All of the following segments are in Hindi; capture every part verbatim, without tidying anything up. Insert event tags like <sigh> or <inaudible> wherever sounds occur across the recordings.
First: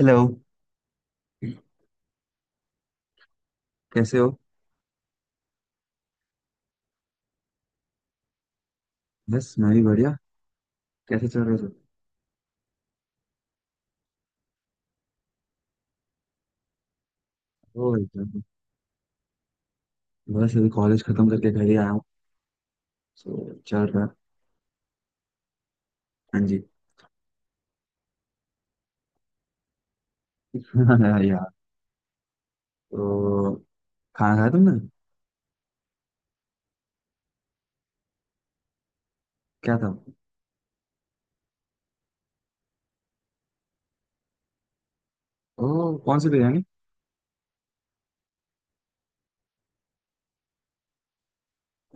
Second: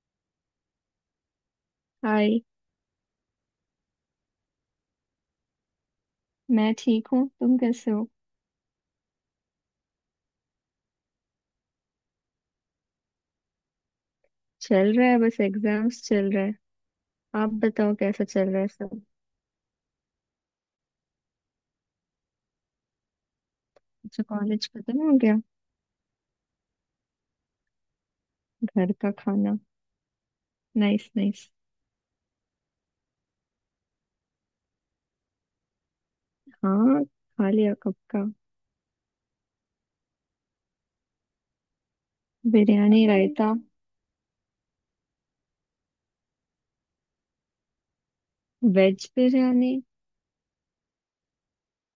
हेलो। हाय। कैसे हो? मैं ठीक हूँ, तुम कैसे हो। बस मैं भी बढ़िया। कैसे चल रहे हो सब? चल रहा है, बस एग्जाम्स चल रहा है। आप ओ बताओ कैसा एकदम। चल रहा है सब। बस अभी कॉलेज खत्म करके घर ही आया हूँ। सो चल रहा अच्छा है। कॉलेज खत्म हो गया। हाँ जी। घर का खाना। <laughs> नाइस हाँ नाइस। यार। तो खाना खाया तुमने? हाँ खा लिया कब का। क्या था? बिरयानी रायता। ओ, कौन सी biryani? Veg biryani.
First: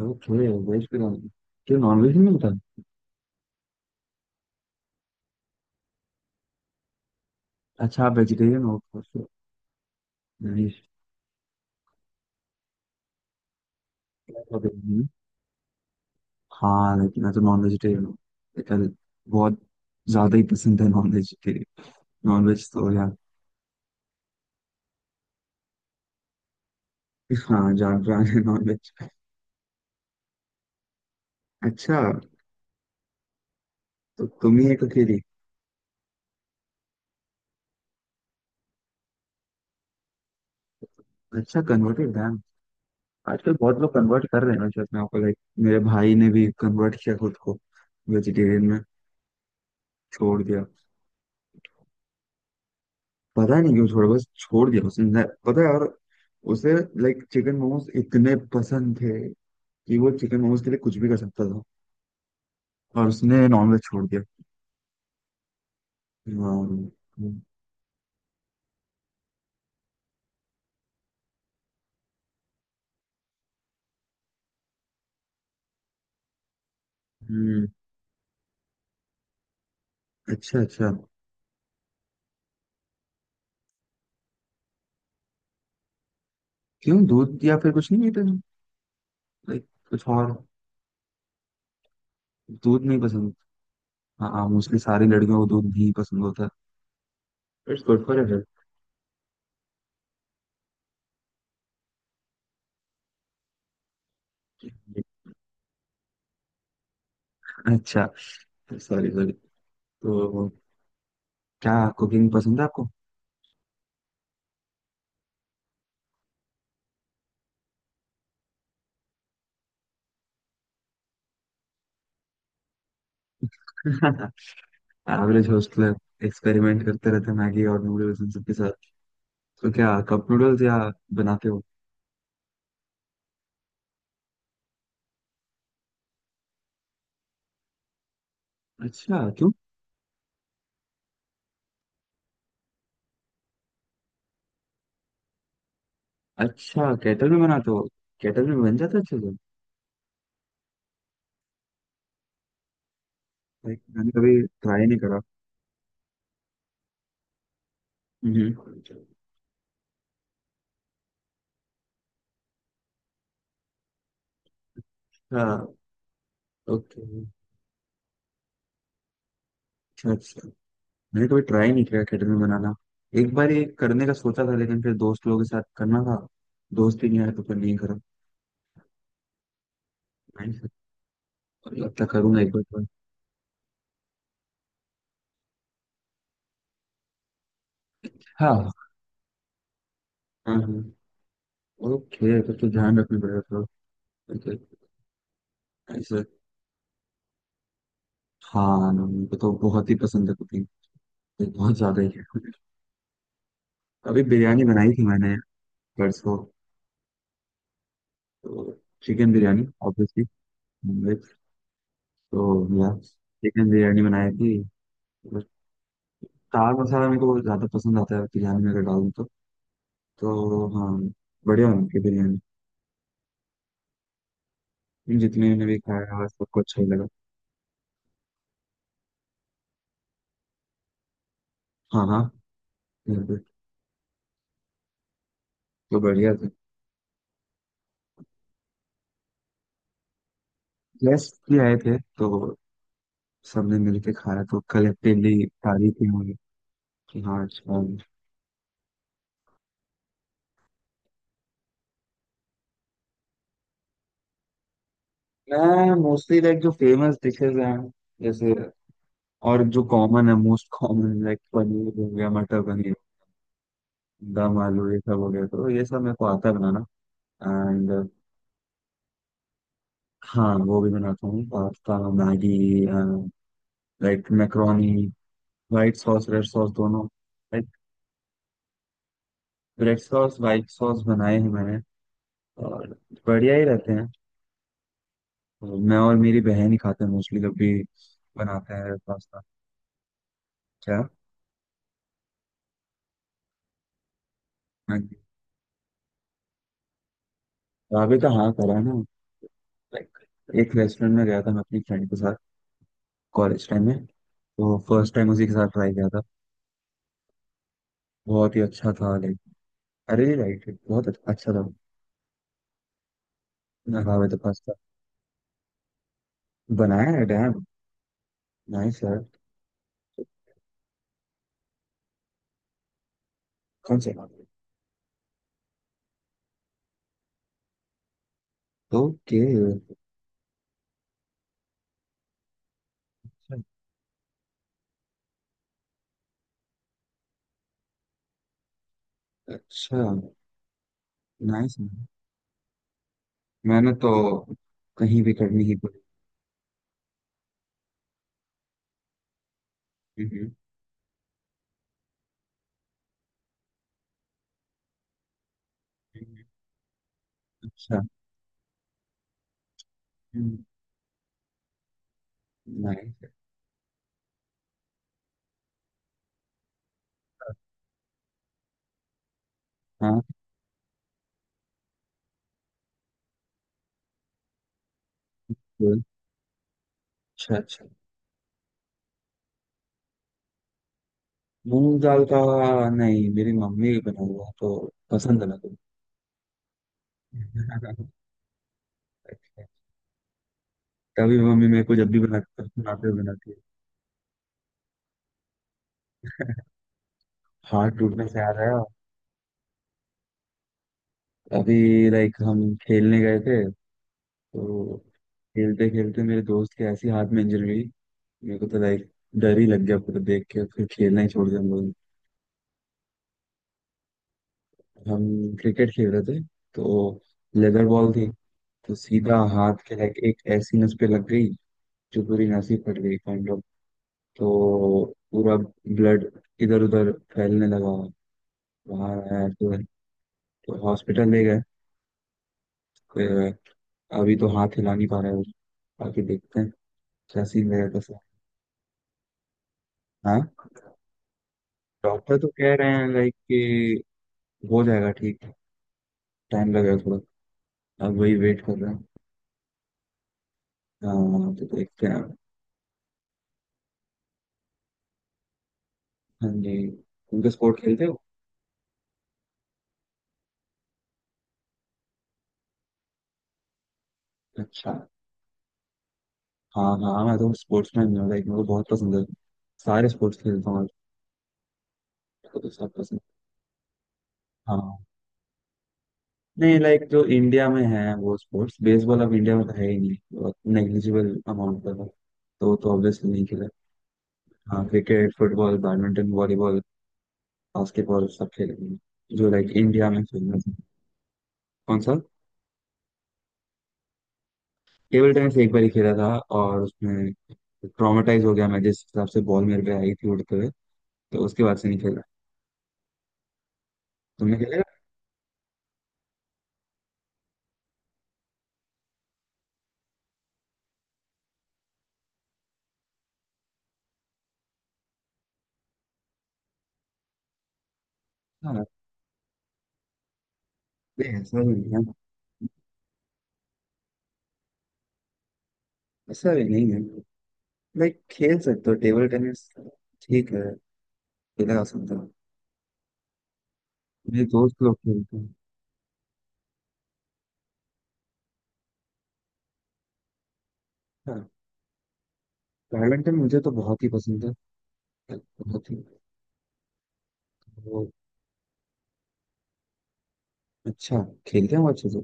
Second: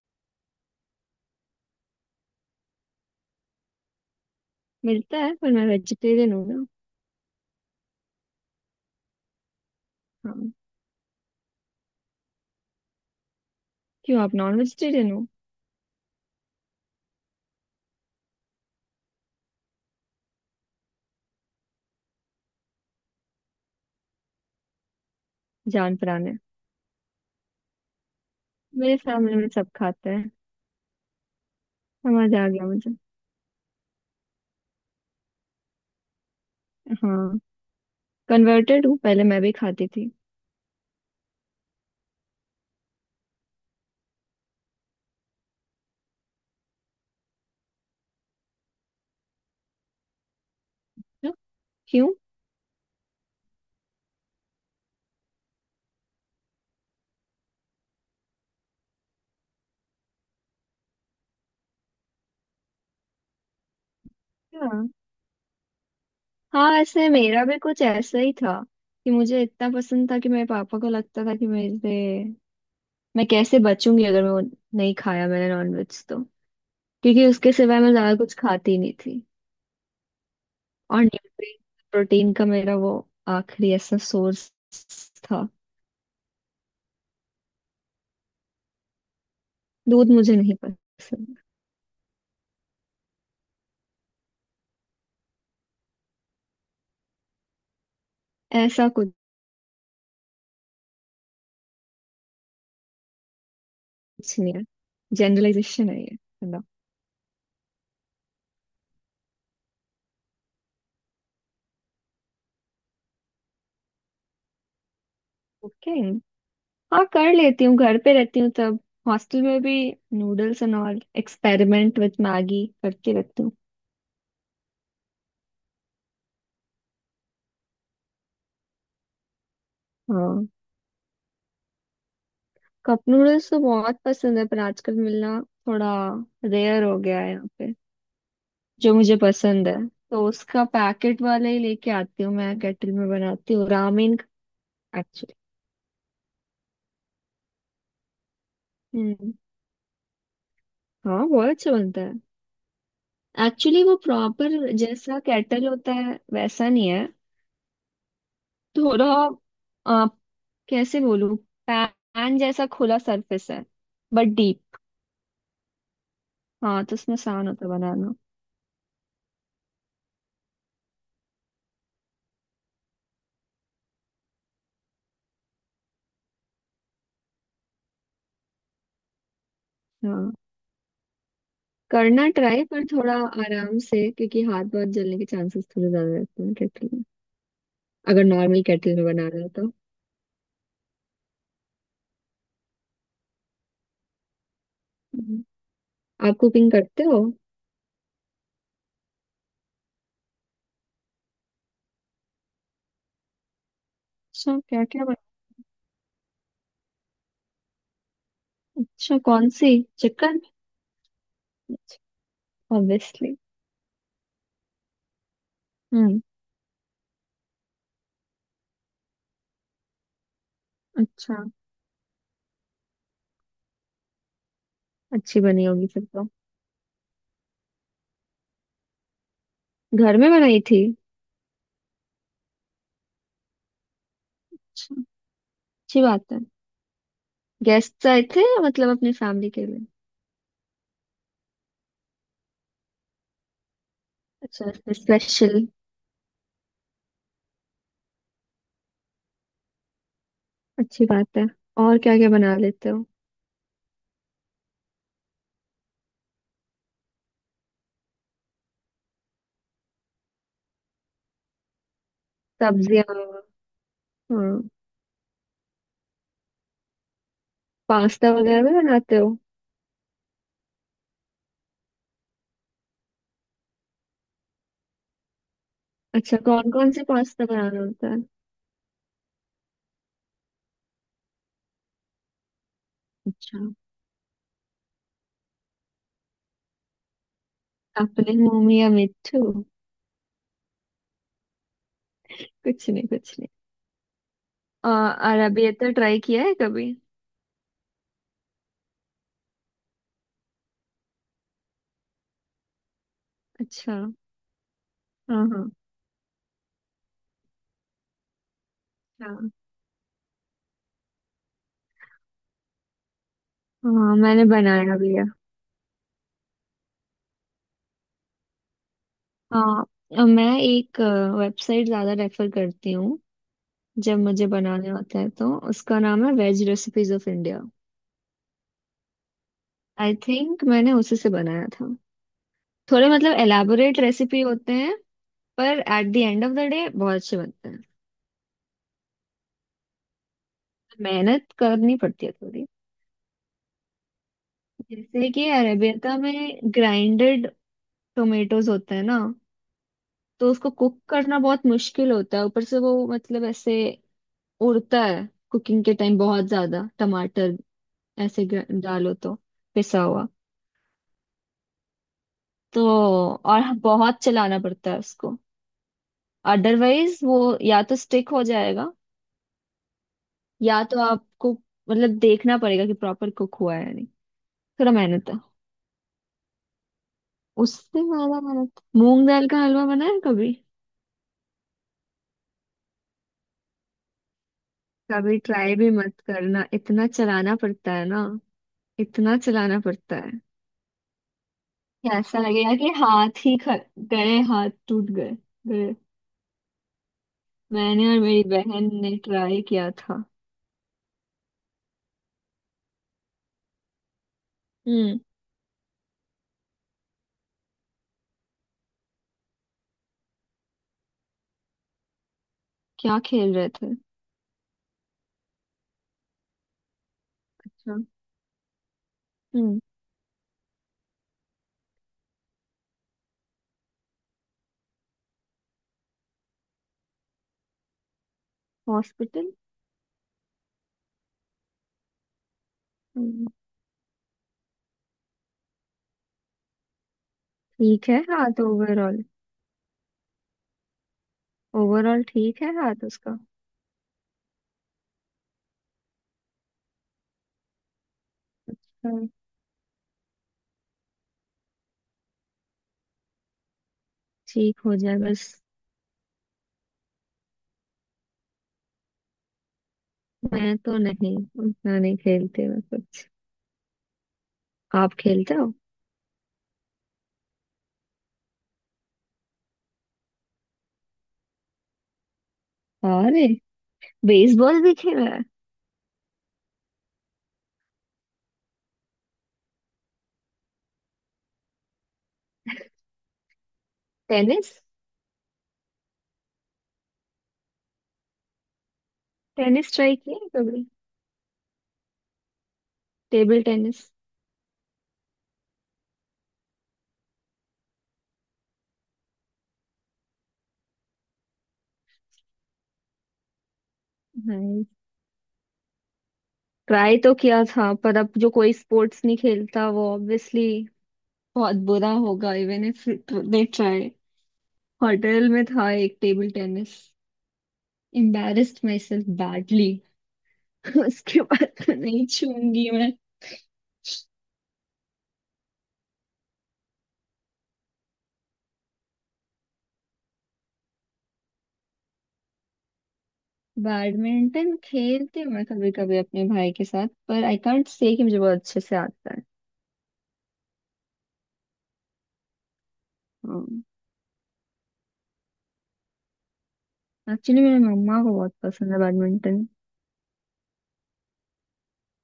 Okay, veg biryani. क्यों, नॉन वेज नहीं मिलता? मिलता है पर मैं वेजिटेरियन हूँ ना। अच्छा, आप वेजिटेरियन हो। हाँ। नाइस। क्यों आप नॉन वेजिटेरियन हो। हाँ, लेकिन मैं तो नॉन वेजिटेरियन हूँ। लेकिन बहुत ज्यादा ही पसंद है नॉन वेजिटेरियन। नॉन वेज तो यार, जान पराने। हाँ, जान पहचान है नॉन वेज। मेरे फैमिली में सब खाते हैं। अच्छा। समझ आ गया मुझे। तो तुम ही एक अकेली। हाँ कन्वर्टेड हूँ, पहले मैं भी खाती थी। अच्छा, कन्वर्टेड, डैम। आजकल बहुत लोग कन्वर्ट कर रहे हैं शायद। मैं आपको लाइक, मेरे भाई ने भी कन्वर्ट किया खुद को वेजिटेरियन में, छोड़ दिया। क्यों। पता नहीं क्यों छोड़ा, बस छोड़ दिया उसने। न- पता है, और उसे लाइक चिकन मोमोज इतने पसंद थे कि वो चिकन मोमोज के लिए कुछ भी कर सकता था, और उसने नॉनवेज छोड़ दिया। वाह। हाँ ऐसे मेरा भी कुछ ऐसा ही था कि मुझे इतना पसंद था कि मेरे पापा को लगता था कि मेरे मैं कैसे बचूंगी अगर मैं वो नहीं खाया मैंने नॉनवेज तो। क्योंकि उसके हम्म, सिवाय मैं ज्यादा कुछ खाती ही नहीं थी। अच्छा अच्छा। और न्यूट्रिएंट प्रोटीन का मेरा वो आखिरी ऐसा सोर्स था। क्यों, दूध या फिर कुछ नहीं पीते? लाइक कुछ दूध और? मुझे नहीं पसंद। दूध नहीं पसंद? हाँ हाँ, मोस्टली सारी लड़कियों को दूध नहीं पसंद होता है। It's good for health. ऐसा कुछ नहीं है, जनरलाइजेशन है ये। अच्छा, सॉरी सॉरी। तो क्या, कुकिंग पसंद है आपको? ओके। हाँ कर लेती हूँ, घर पे रहती हूँ तब। हॉस्टल में भी noodles and all experiment with Maggi करती रहती हूँ। <laughs> एवरेज हॉस्टलर एक्सपेरिमेंट करते रहते हैं मैगी और नूडल्स इन सबके साथ। तो क्या कप हाँ। नूडल्स या बनाते हो? कप नूडल्स तो बहुत पसंद है पर आजकल मिलना थोड़ा रेयर हो गया है यहाँ पे, जो मुझे अच्छा, क्यों? पसंद है। तो उसका पैकेट वाले ही लेके आती हूँ, मैं केटल में बनाती हूँ रामेन, एक्चुअली। अच्छा, केटल में बनाते हो? केटल में बन जाता है अच्छे हम्म। से? हाँ बहुत अच्छा बनता है। लाइक एक्चुअली वो मैंने कभी प्रॉपर ट्राई नहीं जैसा करा। केटल होता है वैसा नहीं है। हम्म, अच्छा। थोड़ा आ, कैसे बोलूँ। पैन जैसा खुला सरफेस है बट डीप। हाँ तो ओके, उसमें आसान होता है बनाना। अच्छा अच्छा। मैंने कभी ट्राई नहीं किया केटल में बनाना। एक बार ये करने का सोचा था, लेकिन फिर दोस्त लोगों के साथ करना था, दोस्त ही नहीं आया तो फिर नहीं हाँ करा। लगता करना करूंगा एक बार ट्राई पर ट्राई। थोड़ा आराम से, क्योंकि हाथ बहुत जलने के चांसेस थोड़े ज्यादा रहते हैं केटल में, अगर नॉर्मल हाँ केटल में बना रहे हो तो। हाँ हाँ, ओके, तो तो ध्यान रखना पड़ेगा थोड़ा। ओके, हम्म। ऐसे। आप कुकिंग करते हो। हाँ, मुझे तो बहुत ही पसंद है कुकिंग। बहुत ज्यादा ही है। अभी अच्छा बिरयानी क्या बनाई क्या थी बन। मैंने परसों तो। अच्छा चिकन कौन बिरयानी सी। ऑब्वियसली। चिकन नॉनवेज तो यार, ऑब्वियसली। चिकन बिरयानी बनाई थी तो। हम्म। दाल मसाला मेरे को बहुत ज्यादा पसंद आता है बिरयानी में, अगर डालूं तो तो हाँ। अच्छा। बढ़िया बनी थी बिरयानी। अच्छी जितने बनी ने भी होगी फिर खाया तो। सबको अच्छा ही लगा। घर में बनाई थी। हाँ हाँ, बिल्कुल। अच्छा। तो अच्छी बात बढ़िया है। था। गेस्ट आए थे या मतलब अपने फैमिली के लिए। गेस्ट भी आए थे, तो सबने मिलके खाया, तो अच्छा। Collectively special. तारीफ ही हुई कि हाँ अच्छा है। अच्छी बात है। और क्या क्या बना लेते हो। मैं मोस्टली लाइक जो फेमस डिशेज हैं, जैसे, और जो कॉमन है, मोस्ट कॉमन, लाइक पनीर हो गया, मटर पनीर, सब्जियां। दम हाँ। आलू, ये सब हो गया, तो ये सब मेरे को आता है बनाना। एंड पास्ता वगैरह भी बनाते हो। हाँ, वो भी बनाता हूँ, pasta, Maggi, like macaroni, white sauce अच्छा रेड सॉस कौन कौन से दोनों। पास्ता लाइक बनाना होता है। रेड सॉस वाइट सॉस बनाए हैं मैंने, और बढ़िया अच्छा। ही रहते हैं। तो मैं और मेरी बहन ही खाते हैं मोस्टली, जब भी अपने मुंह बनाते में या हैं पास्ता। मिट्ठू। क्या? कुछ नहीं कुछ नहीं। आ, हाँ जी। अरबियता ट्राई किया है कभी। ढाबे का, हाँ, करा है ना। लाइक एक रेस्टोरेंट में गया था मैं अपनी फ्रेंड के साथ कॉलेज टाइम अच्छा में, हाँ। तो फर्स्ट टाइम उसी के साथ हाँ। ट्राई किया था। बहुत ही अच्छा था लाइक, हाँ। अरे राइट, बहुत अच्छा अच्छा था। मैं हाँ ढाबे तो मैंने पास्ता बनाया भी है। बनाया है, डैम, नाइस यार। हाँ अ, मैं एक वेबसाइट ज्यादा रेफर करती हूँ, कौन से? जब मुझे बनाने होता है, तो उसका नाम है veg recipes of India. Okay. I think मैंने उसी से बनाया था। थोड़े मतलब एलाबोरेट रेसिपी होते हैं पर at the end of the day बहुत अच्छे बनते हैं। अच्छा, मेहनत नाइस। करनी पड़ती है थोड़ी। मैंने तो कहीं जैसे भी कि करनी ही पड़ी। अरेबियता में ग्राइंडेड टोमेटोज होते हैं ना, हम्म, हम्म, तो उसको कुक करना बहुत मुश्किल होता है, ऊपर से वो मतलब ऐसे उड़ता है कुकिंग के टाइम हम्म। बहुत ज्यादा टमाटर। अच्छा, ऐसे ग्र- डालो तो पिसा हुआ तो। नाइस। और बहुत चलाना पड़ता है उसको, अदरवाइज वो या तो स्टिक हो जाएगा हाँ, या तो आपको मतलब देखना पड़ेगा कि प्रॉपर कुक हुआ है या नहीं। थोड़ा मेहनत है। अच्छा अच्छा। उससे ज्यादा मेहनत मूंग दाल का हलवा, बनाया है कभी। मूंग दाल का? नहीं, मेरी मम्मी के बना हुआ तो कभी पसंद है ना तो। ट्राई भी मत करना, इतना चलाना पड़ता है ना, इतना अच्छा। चलाना पड़ता है <laughs> तभी मम्मी मेरे को कि जब भी बना, ऐसा लगेगा कि बनाते हुए हाथ बनाती है, ही ख- गए, हाथ टूट गए गए। हाथ मैंने और टूटने से मेरी आ रहा है। बहन ने ट्राई किया था। अभी लाइक हम खेलने गए थे, तो हम्म। खेलते खेलते मेरे दोस्त के ऐसी हाथ में इंजरी हुई, मेरे को तो लाइक डर ही लग गया पूरा देख के, फिर खेलना ही छोड़ दिया हम लोग। क्या खेल रहे थे। हम क्रिकेट खेल रहे थे तो, लेदर अच्छा। बॉल थी, तो सीधा हम्म। हाथ के लाइक एक ऐसी नस पे लग गई, जो पूरी नस ही फट गई काइंड, तो पूरा ब्लड इधर उधर फैलने लगा, वहां आया हॉस्पिटल। फिर, तो हॉस्पिटल ले गए फिर। हम्म। अभी तो हाथ हिला नहीं पा रहा है वो। बाकी देखते हैं क्या सीन रहेगा, ठीक कैसा। है हाथ ओवरऑल, हाँ, ओवरऑल डॉक्टर तो ठीक कह है रहे हाथ हैं लाइक उसका। कि हो जाएगा ठीक, टाइम लगेगा थोड़ा। अब वही वेट कर रहे हैं। हाँ। हाँ तो देखते हैं अब। ठीक हो जाए बस। हाँ जी। उनके स्पोर्ट खेलते हो? मैं तो नहीं, उतना नहीं खेलते मैं कुछ। अच्छा। आप खेलते हो। हाँ हाँ, मैं तो स्पोर्ट्स मैन हूँ लाइक, मेरे को बहुत पसंद है, सारे स्पोर्ट्स खेलता हूँ तो सब पसंद। अरे बेसबॉल भी हाँ, खेला है। नहीं, लाइक जो इंडिया में है वो स्पोर्ट्स, बेसबॉल अब इंडिया में तो है ही नहीं, बहुत नेग्लिजिबल अमाउंट का था, तो तो ऑब्वियसली नहीं खेला। टेनिस। हाँ, cricket, football, badminton, volleyball, basketball, सब खेले हैं, जो लाइक टेनिस इंडिया ट्राई में किया है फेमस है। कभी। कौन सा? Table tennis. टेबल टेनिस एक बार ही खेला था, और उसमें ट्रॉमेटाइज हो गया मैं जिस हिसाब से बॉल मेरे पे आई थी उड़ते हुए, तो उसके बाद से नहीं खेला। तुमने खेला? नहीं ट्राई तो किया था पर अब जो कोई स्पोर्ट्स नहीं खेलता वो ऑब्वियसली बहुत बुरा होगा even if they try. Hotel में था एक टेबल टेनिस, एम्बैरेस्ड हाँ, माई सेल्फ बैडली। <laughs> नहीं, उसके ऐसा बाद भी नहीं तो है, नहीं छूंगी मैं। ऐसा भी नहीं है। लाइक खेल सकते हो टेबल टेनिस, ठीक है, खेला जा सकता है। मेरे बैडमिंटन दोस्त लोग खेलते खेलती हैं। हूँ मैं कभी कभी अपने भाई के साथ, पर आई कांट से कि मुझे बहुत अच्छे से आता है। हाँ, बैडमिंटन मुझे तो बहुत ही पसंद है, बहुत ही। एक्चुअली मेरे वो, मम्मा को बहुत पसंद है बैडमिंटन। अच्छा, खेलते हैं वो अच्छे से?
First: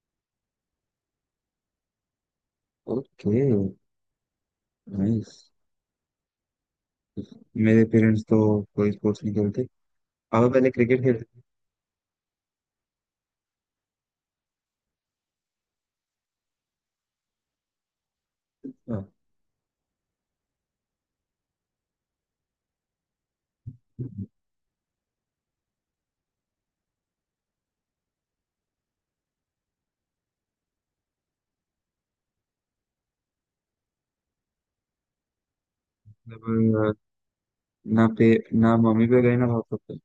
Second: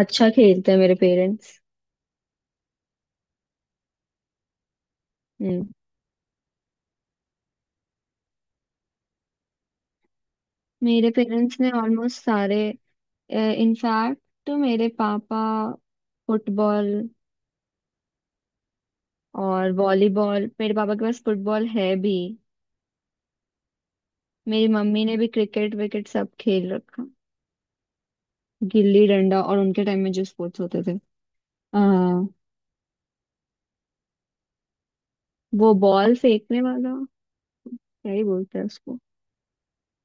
अच्छा खेलते हैं मेरे पेरेंट्स। Okay, nice. मेरे पेरेंट्स तो कोई स्पोर्ट्स नहीं खेलते। पापा पहले क्रिकेट मेरे खेलते थे। पेरेंट्स ने ऑलमोस्ट सारे इनफैक्ट, तो मेरे पापा फुटबॉल हाँ। और वॉलीबॉल, मेरे पापा के पास फुटबॉल है भी। मेरी मम्मी ने भी क्रिकेट विकेट सब खेल रखा, गिल्ली डंडा, और उनके टाइम में जो स्पोर्ट्स होते थे, आ, वो बॉल फेंकने मतलब वाला अ, ना क्या ही पे, बोलते हैं ना उसको। मम्मी पे गए ना पापा पे।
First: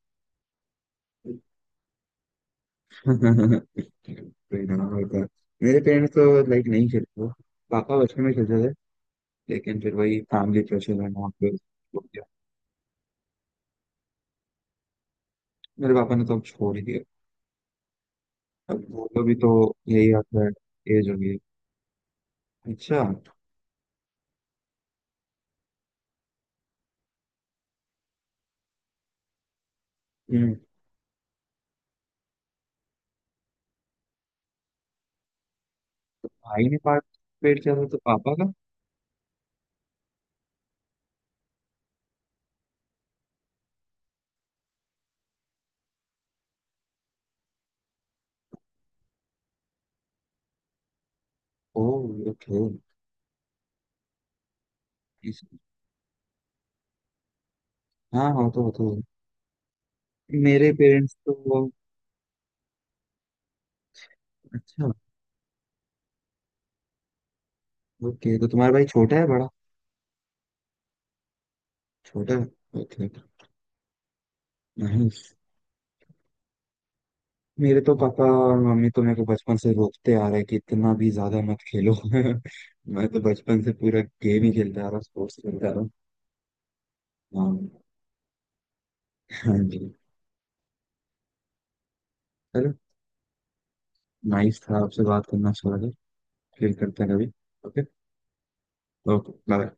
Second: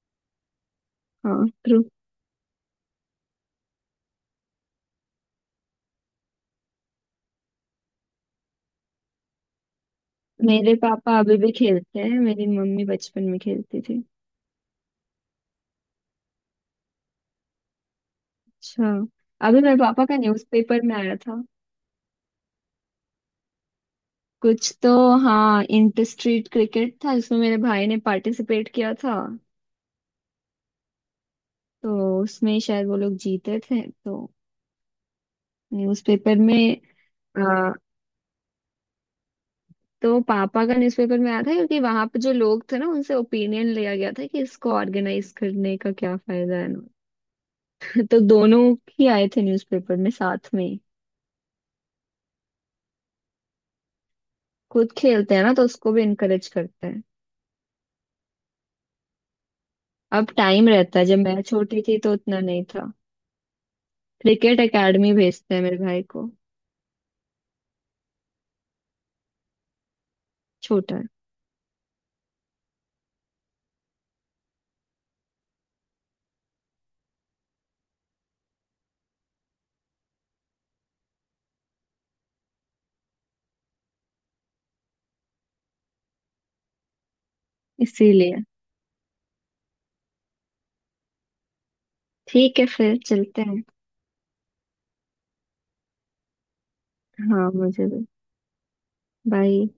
हाँ ट्रू। कोई ना होता। मेरे पेरेंट्स तो लाइक नहीं खेलते थे। पापा बचपन में खेलते थे, लेकिन फिर वही फैमिली मेरे प्रेशर है पापा ना, अभी भी फिर हो खेलते हैं, गया। मेरी मम्मी बचपन में खेलती थी। मेरे पापा ने तो अब छोड़ ही दिया। अब अच्छा। वो भी तो, अभी मेरे पापा यही का आता है, न्यूज़पेपर में एज आया हो गई है। था अच्छा। कुछ तो। हाँ इंटर स्ट्रीट क्रिकेट था जिसमें मेरे भाई ने पार्टिसिपेट किया था, हम्म, तो उसमें शायद वो लोग जीते थे, तो न्यूज़पेपर भाई में ने पार्टिसिपेट आ, किया था तो पापा का। तो पापा का न्यूज़पेपर में आया था क्योंकि वहां पे जो लोग थे ना उनसे ओपिनियन लिया गया था कि इसको ऑर्गेनाइज करने का क्या फायदा है ना। तो दोनों ही आए थे न्यूज़पेपर में साथ में ही। ओह, ओके। खुद खेलते इस, हैं ना तो उसको भी इनकरेज करते हैं। हाँ हाँ, तो होता है। अब टाइम मेरे रहता है, पेरेंट्स जब मैं तो। छोटी थी तो उतना नहीं था। क्रिकेट अच्छा, एकेडमी भेजते हैं मेरे भाई को। ओके, तो तुम्हारा भाई छोटा है बड़ा? छोटा है। छोटा है, ओके, नाइस। मेरे तो पापा और मम्मी तो मेरे को बचपन से रोकते आ रहे हैं कि इतना भी ज्यादा मत खेलो। <laughs> मैं तो बचपन से पूरा गेम ही खेलता आ रहा हूँ, स्पोर्ट्स खेलता आ रहा हूँ। हाँ। इसीलिए हाँ जी। ठीक है चलो, फिर चलते हैं। नाइस था आपसे बात करना, अच्छा लगा, फिर करते हैं कभी। हाँ ओके, मुझे भी। Okay bye. बाय।